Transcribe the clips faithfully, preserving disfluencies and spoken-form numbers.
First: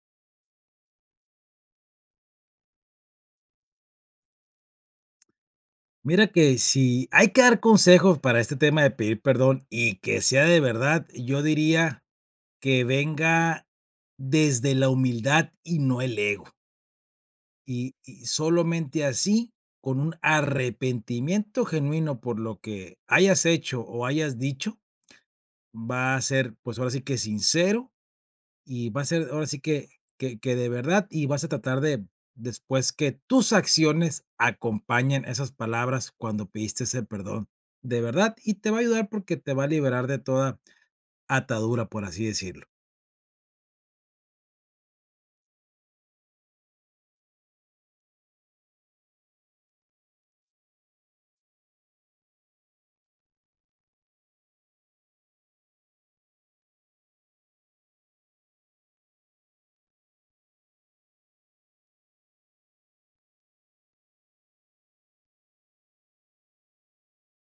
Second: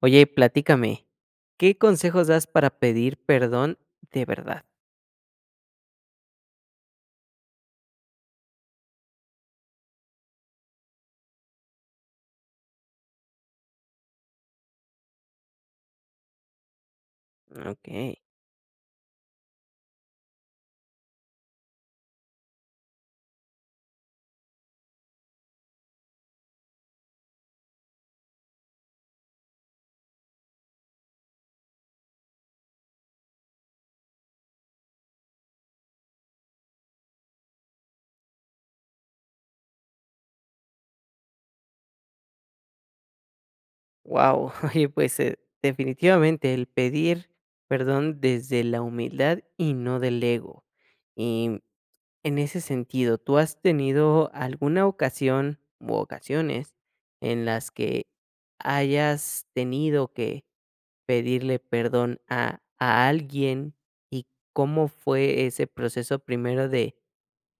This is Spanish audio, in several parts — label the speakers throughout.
Speaker 1: Oye, platícame, ¿qué consejos das para pedir perdón de verdad?
Speaker 2: Mira que si hay que dar consejos para este tema de pedir perdón y que sea de verdad, yo diría que venga desde la humildad y no el ego. Y,
Speaker 1: Okey,
Speaker 2: y solamente así, con un arrepentimiento genuino por lo que hayas hecho o hayas dicho, va a ser, pues ahora sí que sincero y va a ser ahora sí que que que de verdad, y vas a tratar de después que tus acciones acompañen esas palabras cuando pediste ese perdón de verdad, y te va a ayudar porque te va a liberar de toda atadura, por así decirlo.
Speaker 1: wow. Oye, pues, eh, definitivamente el pedir perdón desde la humildad y no del ego. Y en ese sentido, ¿tú has tenido alguna ocasión u ocasiones en las que hayas tenido que pedirle perdón a a alguien? ¿Y cómo fue ese proceso primero de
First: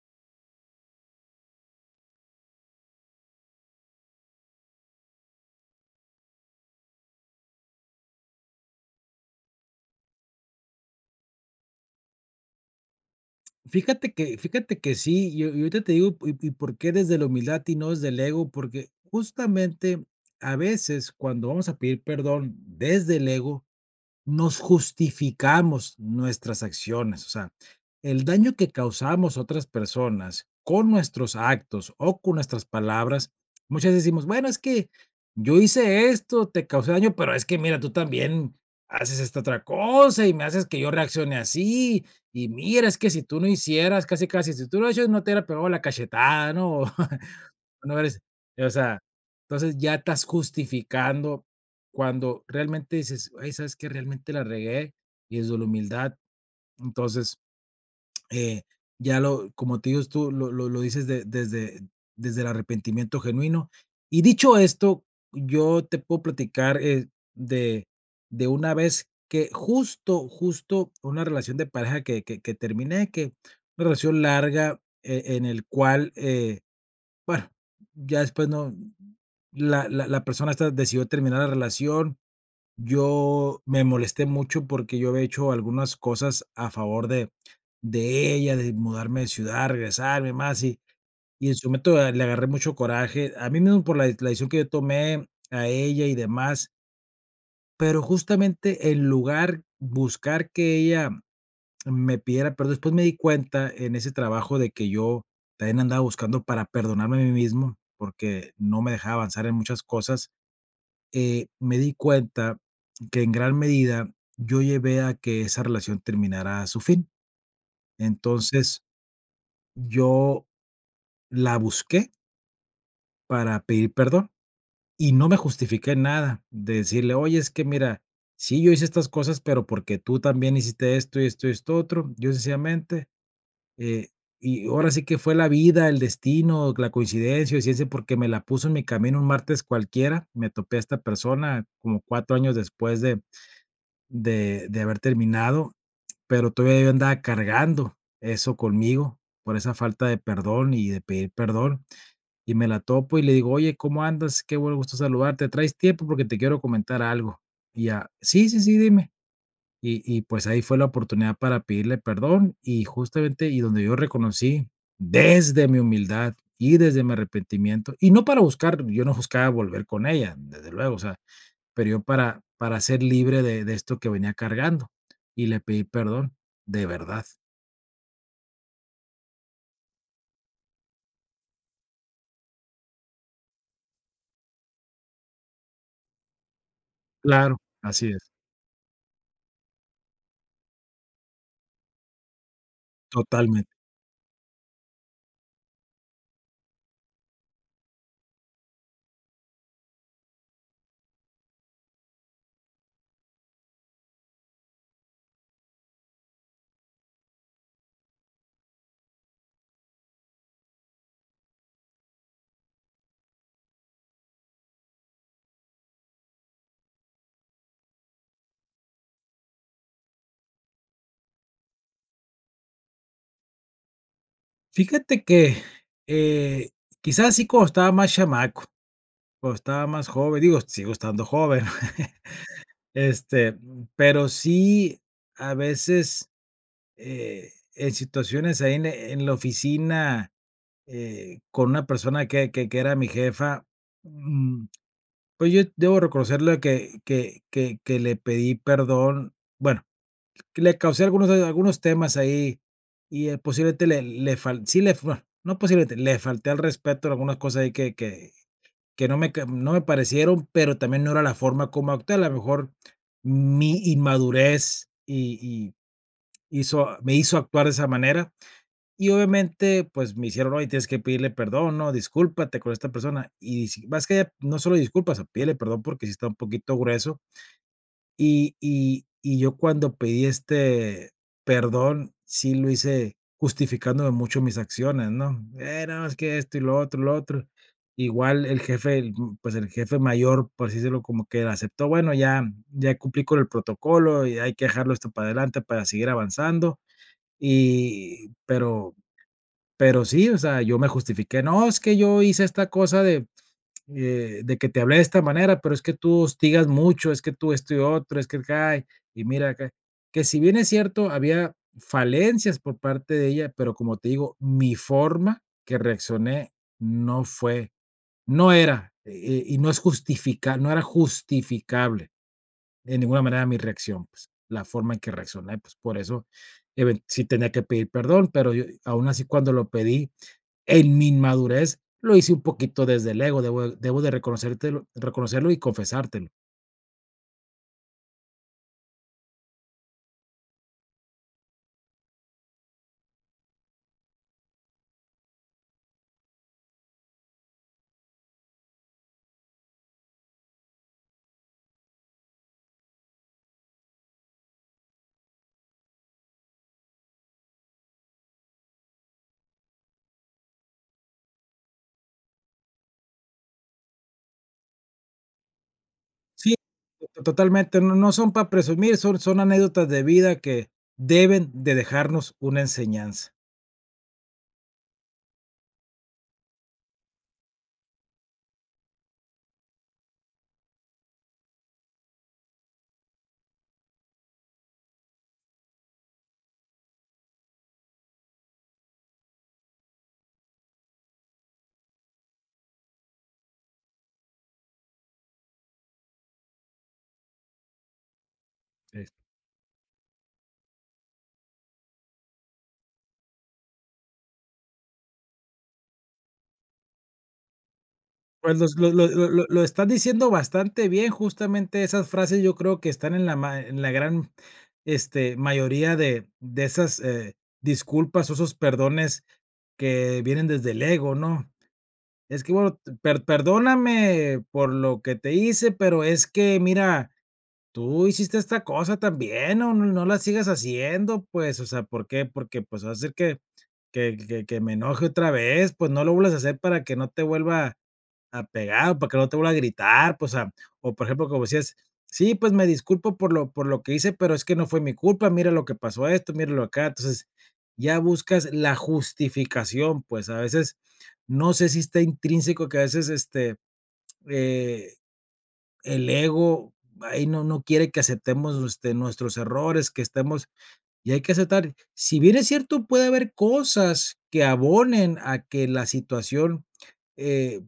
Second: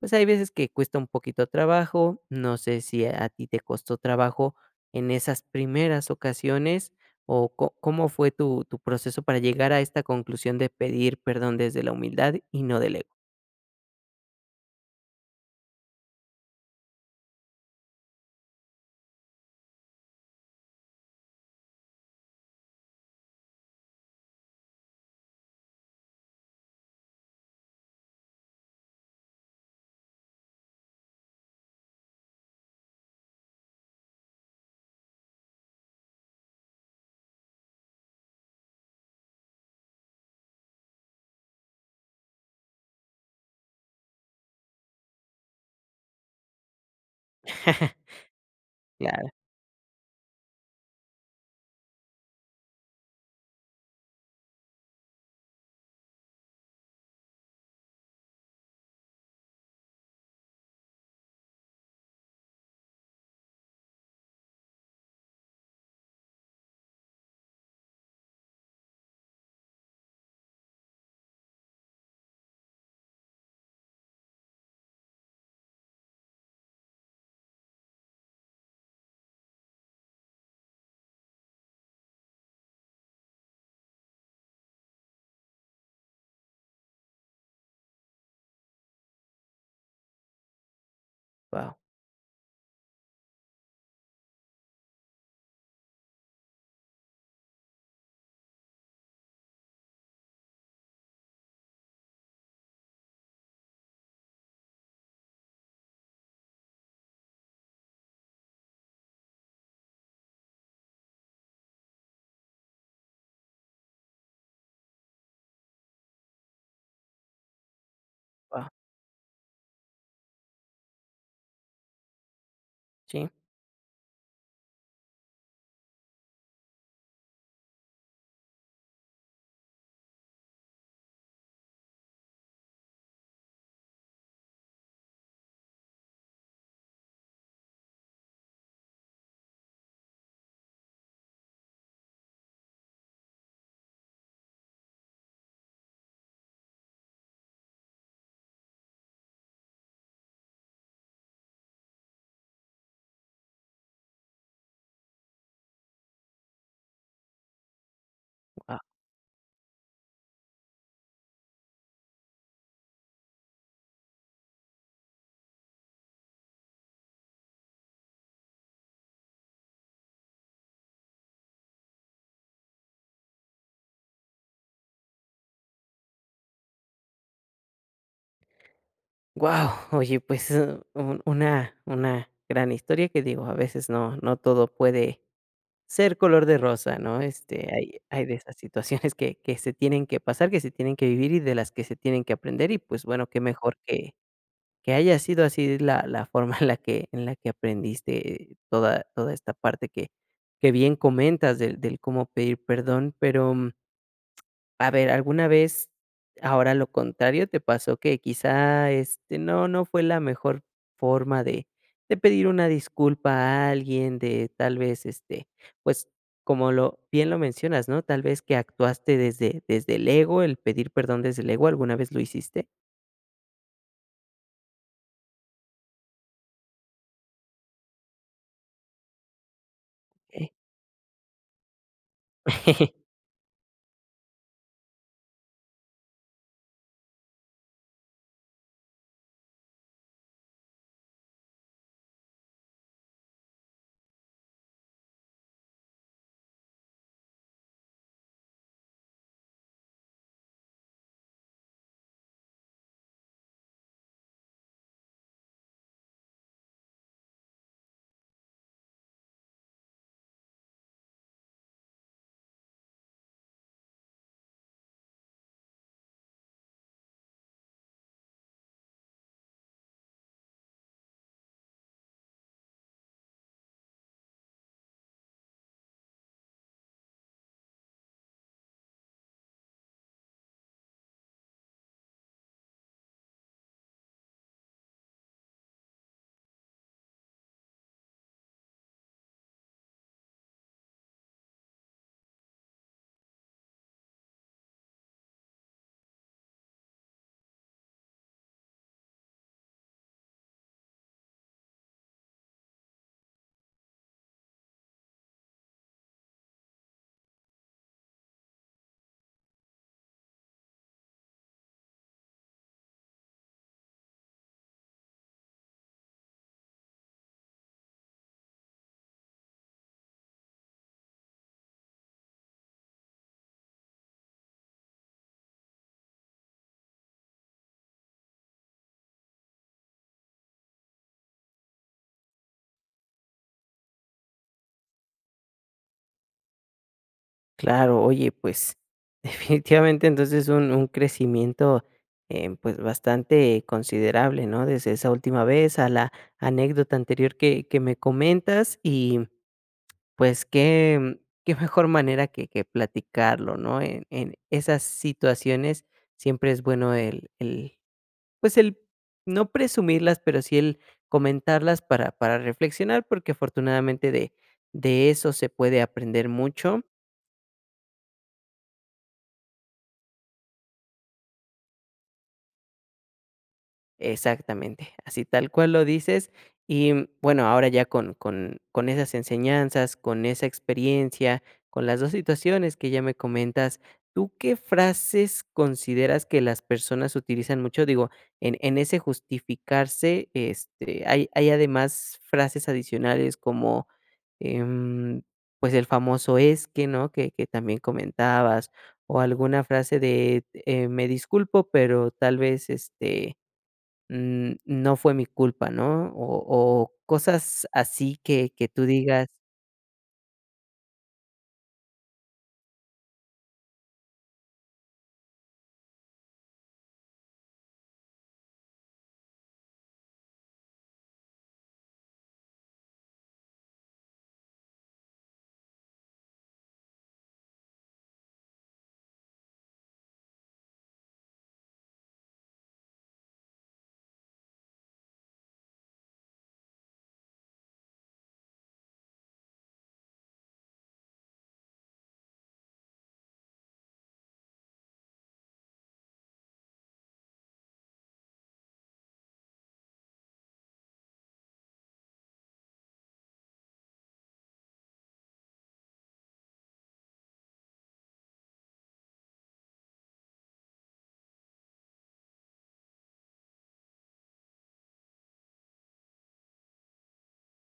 Speaker 1: pues hay veces que cuesta un poquito trabajo? No sé si a ti te costó trabajo en esas primeras ocasiones o co- cómo fue tu, tu proceso para llegar a esta conclusión de pedir perdón desde la humildad y no del ego.
Speaker 2: Fíjate que fíjate que sí, yo yo ahorita te digo, y y por qué desde la humildad y no desde el ego, porque justamente a veces cuando vamos a pedir perdón desde el ego, nos justificamos nuestras acciones. O sea, el daño que causamos a otras personas con nuestros actos o con nuestras palabras, muchas veces decimos, bueno, es que yo hice esto, te causé daño, pero es que mira, tú también haces esta otra cosa y me haces que yo reaccione así. Y mira, es que si tú no hicieras, casi, casi, si tú no hicieras, no te hubiera pegado la cachetada, ¿no? No eres eh, o sea,
Speaker 1: Claro,
Speaker 2: entonces ya estás justificando cuando realmente dices: "Ay, ¿sabes qué? Realmente la regué", y desde la humildad, entonces, eh, ya lo como te digo tú, lo lo lo dices de desde desde el arrepentimiento genuino. Y dicho esto, yo te puedo platicar, eh, de de una vez que justo, justo una relación de pareja que que que terminé, que una relación larga, eh, en el cual, eh bueno, ya después no la la la persona esta decidió terminar la relación. Yo me molesté mucho porque yo había hecho algunas cosas a favor de de ella, de mudarme de ciudad, regresarme, más, y y en su
Speaker 1: wow,
Speaker 2: momento eh, le agarré mucho coraje a mí mismo por la la decisión que yo tomé, a ella y demás, pero justamente en lugar buscar que ella me pidiera perdón. Después me di cuenta en ese trabajo de que yo también andaba buscando para perdonarme a mí mismo, porque no me dejaba avanzar en muchas cosas. Eh, me di cuenta que en gran medida yo llevé a que esa relación terminara a su fin.
Speaker 1: wow,
Speaker 2: Entonces yo la busqué
Speaker 1: sí,
Speaker 2: para pedir perdón y no me justifiqué nada de decirle, oye, es que mira, sí, yo hice estas cosas, pero porque tú también hiciste esto y esto y esto otro. Yo sencillamente. Eh, y ahora sí que fue la vida, el destino, la coincidencia, o ciencia, porque me la puso en mi camino un martes cualquiera. Me topé a esta persona como cuatro años después de, de, de haber terminado, pero todavía yo andaba cargando eso conmigo por esa falta de perdón y de pedir perdón. Y me la topo y le digo, oye, ¿cómo andas? Qué buen gusto saludarte. ¿Traes tiempo? Porque te quiero comentar algo. Y ya, sí, sí, sí,
Speaker 1: wow.
Speaker 2: dime. Y y, pues, ahí fue la oportunidad para pedirle perdón, y justamente, y donde yo reconocí desde mi humildad y desde mi arrepentimiento, y no para buscar, yo no buscaba volver con ella, desde luego, o sea, pero yo para para ser libre de de esto que venía cargando, y le pedí perdón, de verdad.
Speaker 1: Wow, oye, pues eh, un- una, una gran historia que digo, a veces no, no todo puede ser color de rosa, ¿no?
Speaker 2: Claro,
Speaker 1: Este, hay
Speaker 2: así
Speaker 1: hay
Speaker 2: es,
Speaker 1: de esas situaciones que que se tienen que pasar, que se tienen que vivir y de las que se tienen que aprender y, pues, bueno, qué
Speaker 2: totalmente.
Speaker 1: mejor que que haya sido así la la forma en la que en la que aprendiste toda toda esta parte que que bien comentas del del cómo pedir perdón. Pero a ver, ¿alguna vez, ahora lo contrario, te pasó que quizá, este, no, no fue la mejor forma de de pedir una disculpa a alguien? De tal vez, este, pues, como lo bien lo mencionas, ¿no? Tal vez que actuaste desde desde el ego, el pedir perdón desde el ego, ¿alguna vez lo hiciste?
Speaker 2: Fíjate que, eh, quizás sí cuando estaba más chamaco, cuando estaba más joven,
Speaker 1: Ok.
Speaker 2: digo, sigo estando joven. Este, pero sí, a veces, eh, en situaciones ahí en la en la oficina, eh, con una persona que que que era mi jefa, mm, pues yo debo reconocerle que que que que le pedí perdón, bueno, que le causé algunos algunos temas ahí y, eh, posiblemente le le fal sí le bueno, no posiblemente, le falté al respeto en algunas cosas ahí que que que no me ca no me parecieron, pero también no era la forma como actué. A lo mejor mi inmadurez y y hizo me hizo actuar de esa manera. Y obviamente, pues, me hicieron: "Oye, tienes que pedirle perdón, ¿no? Discúlpate con esta persona". Y si más que no solo disculpas, o pídele perdón porque si está un poquito grueso, y y y yo cuando pedí, este, perdón, sí lo hice justificándome mucho mis acciones, ¿no? Eh, no, es que esto y lo otro, lo otro. Igual el jefe, el, mm, pues, el jefe mayor, por así decirlo, como que aceptó, bueno, ya ya cumplí con el protocolo y hay que dejarlo esto para adelante para seguir avanzando. Y pero pero sí, o sea, yo me justifiqué, no, es que yo hice esta cosa de eh, de que te hablé de esta manera, pero es que tú hostigas mucho, es que tú esto y otro, es que cae y mira acá. Que si bien es cierto, había falencias por parte de ella, pero como te digo, mi forma que reaccioné no fue, no era, eh, y no es justifica, no era justificable de ninguna manera mi reacción, pues, la forma en que reaccioné, pues por eso, even- sí tenía que pedir perdón, pero yo, aún así cuando lo pedí, en mi inmadurez lo hice un poquito desde el ego, debo debo de reconocértelo reconocerlo y confesártelo.
Speaker 1: Claro, oye, pues definitivamente entonces un, un crecimiento eh, pues bastante considerable, ¿no? Desde esa última vez a la anécdota anterior que, que me comentas. Y pues qué, qué mejor manera que, que platicarlo, ¿no? En, en esas situaciones siempre es bueno el, el, pues el no presumirlas, pero sí el comentarlas para, para reflexionar, porque afortunadamente de, de eso se puede aprender
Speaker 2: Sí,
Speaker 1: mucho.
Speaker 2: to totalmente, no no son para presumir, son son anécdotas de vida que deben de dejarnos una enseñanza.
Speaker 1: Exactamente, así tal cual lo dices. Y mm, bueno, ahora ya con, con, con esas enseñanzas, con esa experiencia, con las dos situaciones que ya me comentas, ¿tú qué frases consideras que las personas utilizan mucho? Digo, en, en ese justificarse, este, hay, hay además frases adicionales como, em, pues el famoso es que, ¿no? Que, que también comentabas,
Speaker 2: Sí.
Speaker 1: o alguna frase de eh, me disculpo, pero tal vez este mm, no fue mi culpa, ¿no? O o cosas así que
Speaker 2: Pues,
Speaker 1: que
Speaker 2: los
Speaker 1: tú
Speaker 2: lo lo
Speaker 1: digas
Speaker 2: lo lo lo estás diciendo bastante bien, justamente esas frases yo creo que están en la ma en la gran, este, mayoría de de esas, eh, disculpas o esos perdones que vienen desde el ego, ¿no? Es que bueno, t- per perdóname por lo que te hice, pero es que mira, tú hiciste esta cosa también, no no no la sigas haciendo, pues, o sea, ¿por qué? Porque, pues, va a hacer que que que que me enoje otra vez, pues, no lo vuelvas a hacer para que no te vuelva. Apegado, para que no te vuelva a gritar, pues, ah, o, por ejemplo, como decías: "Sí, pues, me disculpo por lo por lo que hice, pero es que no fue mi culpa, mira lo que pasó esto, mira lo acá". Entonces, ya buscas la justificación, pues, a veces, no sé si está intrínseco que a veces, este, eh, el ego ahí no no quiere que aceptemos, este, nuestros errores, que estemos y hay que aceptar. Si bien es cierto, puede haber cosas que abonen a que la situación, eh,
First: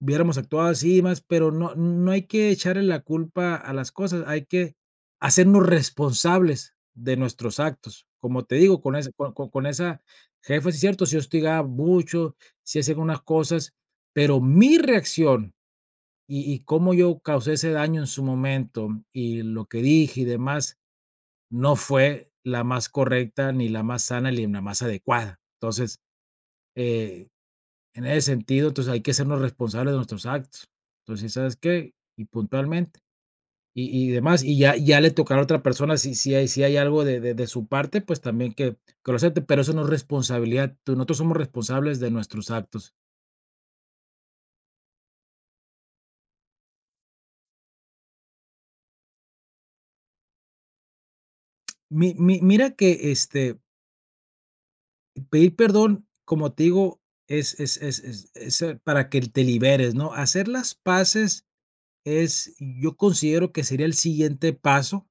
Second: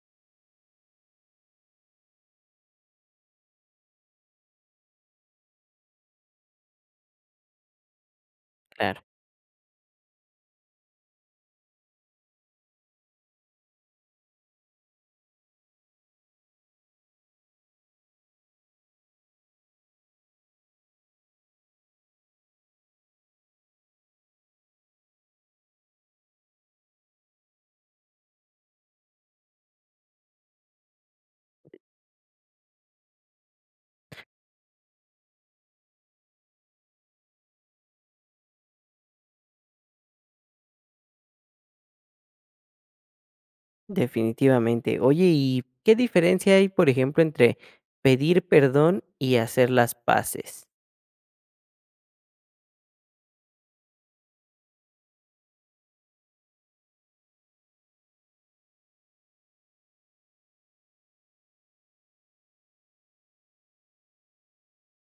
Speaker 2: hubiéramos actuado así y más, pero no no hay que echarle la culpa a las cosas, hay que hacernos responsables de nuestros actos. Como te digo, con
Speaker 1: claro,
Speaker 2: esa con con con esa jefa, sí es cierto, si hostigaba mucho, si hacía algunas cosas, pero mi reacción y y cómo yo causé ese daño en su momento, y lo que dije y demás, no fue la más correcta, ni la más sana, ni la más adecuada. Entonces, eh, en ese sentido, entonces hay que sernos responsables de nuestros actos. Entonces, ¿sabes qué? Y puntualmente, y y demás, y ya ya le tocará a otra persona, si si hay si hay algo de de de su parte, pues también que que lo acepte, pero eso no es responsabilidad, tú nosotros somos responsables de nuestros actos.
Speaker 1: definitivamente. Oye, ¿y qué diferencia hay, por ejemplo, entre pedir perdón y hacer las paces?
Speaker 2: Mi mi mira que, este, pedir perdón, como te digo, es es es es es, eh, para que te liberes, ¿no? Hacer las paces es yo considero que sería el siguiente paso,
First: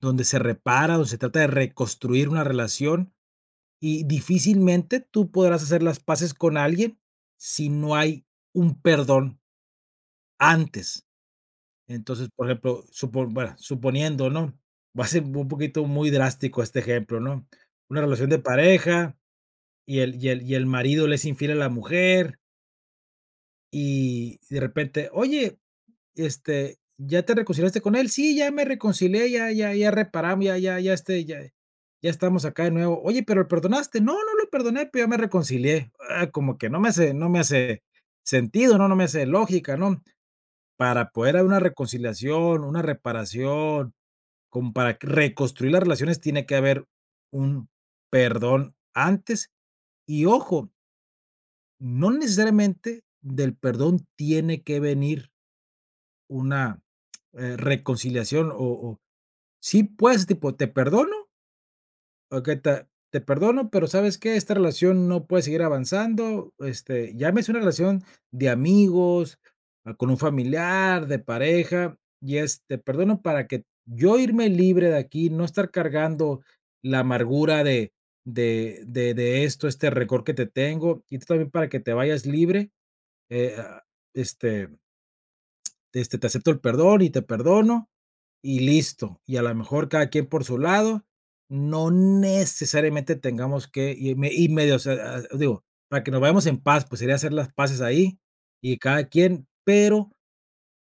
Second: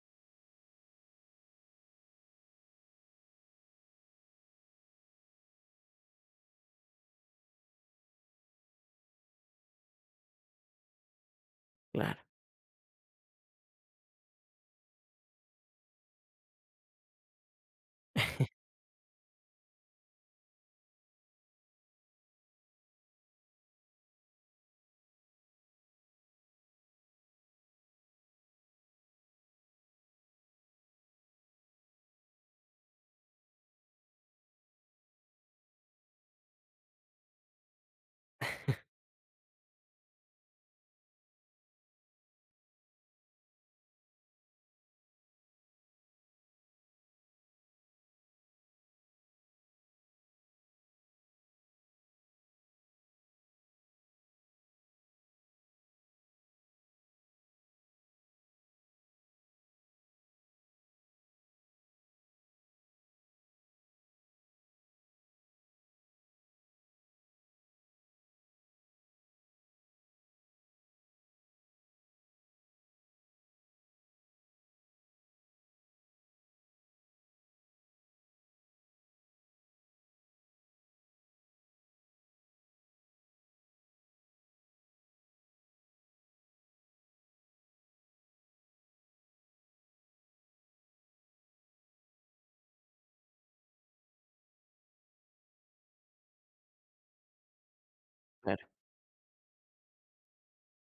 Speaker 2: donde se repara, donde se trata de reconstruir una relación, y difícilmente tú podrás hacer las paces con alguien si no hay un perdón antes.
Speaker 1: Claro.
Speaker 2: Entonces, por ejemplo, supo bueno, suponiendo, ¿no? Va a ser un poquito muy drástico este ejemplo, ¿no? Una relación de pareja y el y el y el marido le es infiel a la mujer y de repente: "Oye, este, ¿ya te reconciliaste con él? Sí, ya me reconcilié, ya ya ya reparamos, ya ya ya, este, ya ya estamos acá de nuevo. Oye, pero, ¿lo perdonaste? No, no lo perdoné, pero ya me reconcilié. Ah, como que no me hace no me hace sentido, ¿no? No me hace lógica, ¿no? Para poder haber una reconciliación, una reparación, como para que- reconstruir las relaciones, tiene que haber un perdón antes. Y ojo, no necesariamente del perdón tiene que venir una, eh, reconciliación o o sí, pues, tipo, te perdono, okey, te te perdono, pero ¿sabes qué? Esta relación no puede seguir avanzando, este, llámese una relación de amigos, ah, con un familiar, de pareja, y es, te perdono para que yo irme libre de aquí, no estar cargando la amargura de de de de esto, este rencor que te tengo, y tú también para que te vayas libre, eh, ah, este este, te acepto el perdón y te perdono, y listo. Y a lo mejor cada quien por su lado, no necesariamente tengamos que, y, me- y medio, o sea, ah, digo, para que nos vayamos en paz, pues sería hacer las paces ahí y cada quien, pero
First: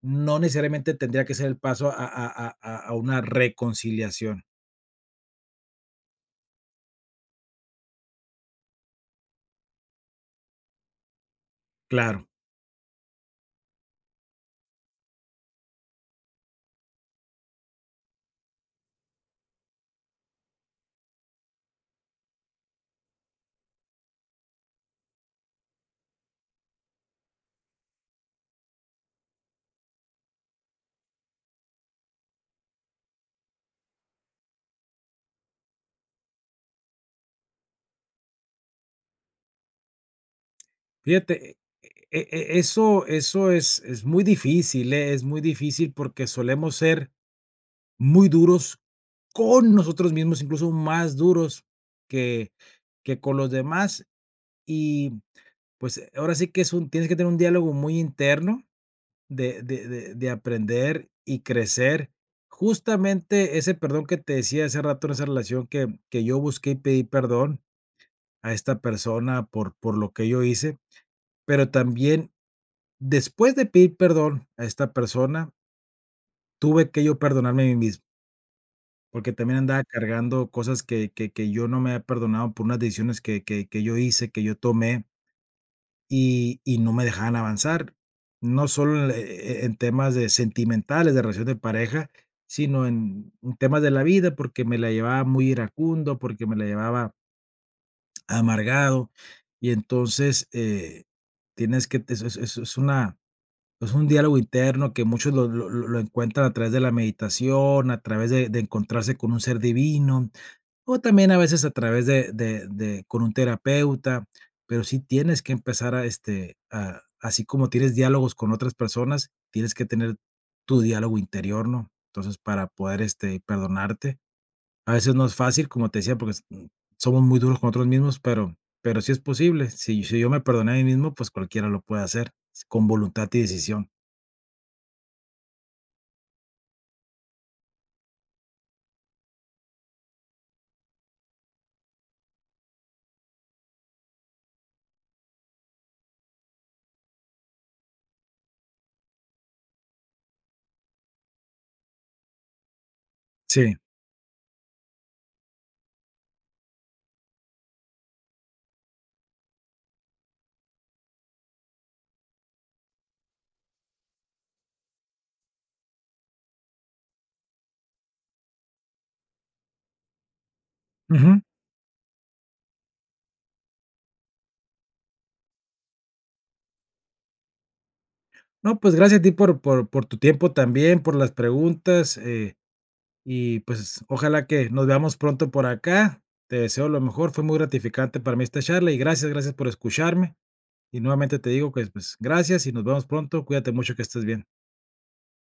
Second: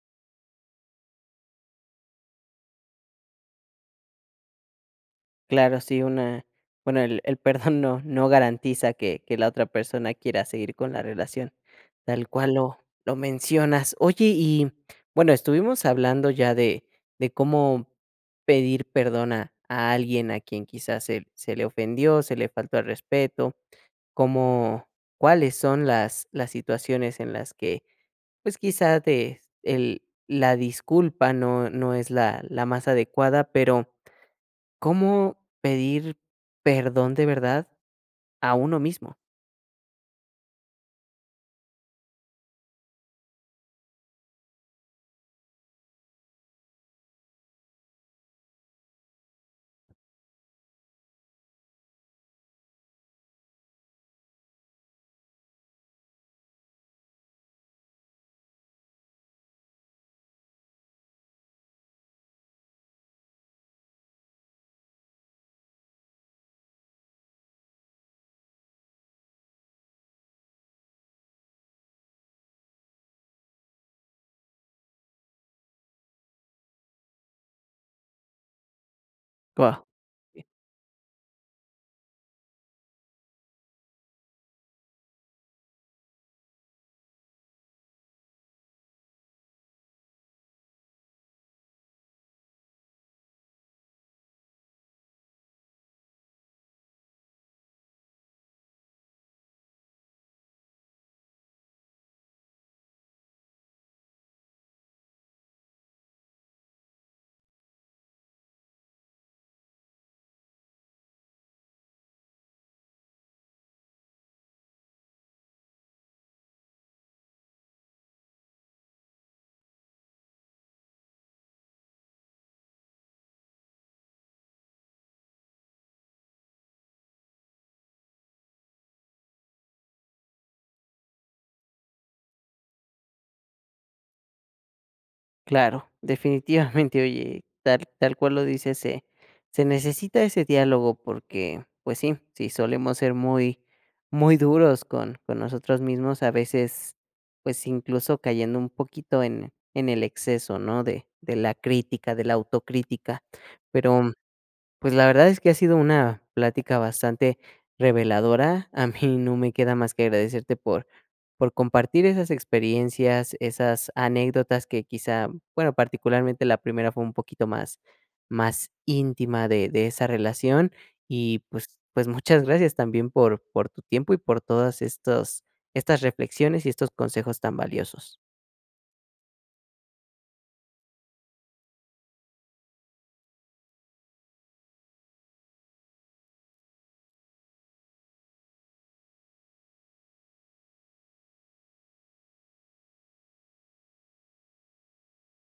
Speaker 2: no necesariamente tendría que ser el paso a, a- a- a- a una reconciliación.
Speaker 1: Claro, sí, una bueno, el el perdón no no garantiza que que la otra persona quiera seguir con la relación, tal
Speaker 2: Claro,
Speaker 1: cual lo lo mencionas. Oye, y bueno, estuvimos hablando ya de de cómo pedir perdón a a alguien a quien quizás se se le ofendió, se le faltó al respeto, cómo cuáles son las las situaciones en las que, pues, quizás te el la disculpa no no es la la más adecuada, pero ¿cómo pedir perdón de verdad a uno mismo?
Speaker 2: fíjate, e- e- e- eso, eso es, es muy difícil, ¿eh? Es muy difícil porque solemos ser muy duros con nosotros mismos, incluso más duros que, que con los demás. Y, pues, eh, ahora sí que es un tienes que tener un diálogo muy interno de de de de aprender y crecer. Justamente ese perdón que te decía hace rato en esa relación que que yo busqué y pedí perdón a esta persona por por lo que yo hice, pero también después de pedir perdón a esta persona, tuve que yo perdonarme a mí mismo, porque también
Speaker 1: Guau.
Speaker 2: andaba
Speaker 1: Eh,
Speaker 2: cargando cosas que que que yo no me había perdonado por unas decisiones que que que yo hice, que yo tomé, y y no me dejaban avanzar. No solo, en, eh, en temas de sentimentales, de relación de pareja, sino en en temas de la vida, porque me la llevaba muy iracundo, porque me la llevaba amargado. Y entonces, eh, tienes que es es es es una es un diálogo interno que muchos lo lo lo lo encuentran a través de la meditación, a través de de encontrarse con un ser divino. O también a veces a través de de de con un terapeuta, pero sí tienes que empezar a, este, a así como tienes diálogos con otras personas, tienes que tener tu diálogo interior, ¿no? Entonces, para poder, este, perdonarte. A veces no es fácil, como te decía, porque s mm, somos muy duros con nosotros mismos, pero pero sí es posible. Si si yo me perdoné a mí mismo, pues cualquiera lo puede hacer, con voluntad y decisión.
Speaker 1: claro, definitivamente, oye, tal tal cual lo dices, se se necesita ese diálogo porque, pues sí, sí solemos ser muy muy duros con con nosotros mismos, a veces, pues, incluso cayendo un poquito en en el exceso, ¿no?, de de la crítica, de la autocrítica,
Speaker 2: Sí.
Speaker 1: pero pues la verdad es que ha sido una plática bastante reveladora. A mí no me queda más que agradecerte por, por compartir esas experiencias, esas anécdotas que quizá, bueno, particularmente la primera fue un poquito más, más íntima de, de esa relación. Y
Speaker 2: Ujú.
Speaker 1: pues, pues muchas gracias también por, por tu tiempo y por todas estos, estas reflexiones y estos consejos tan valiosos.
Speaker 2: No, pues gracias a ti por por por tu tiempo también, por las preguntas. eh, Y pues ojalá que nos veamos pronto por acá. Te deseo lo mejor. Fue muy gratificante para mí esta charla y gracias, gracias por escucharme. Y nuevamente te digo que pues gracias y nos vemos pronto. Cuídate mucho, que estés bien.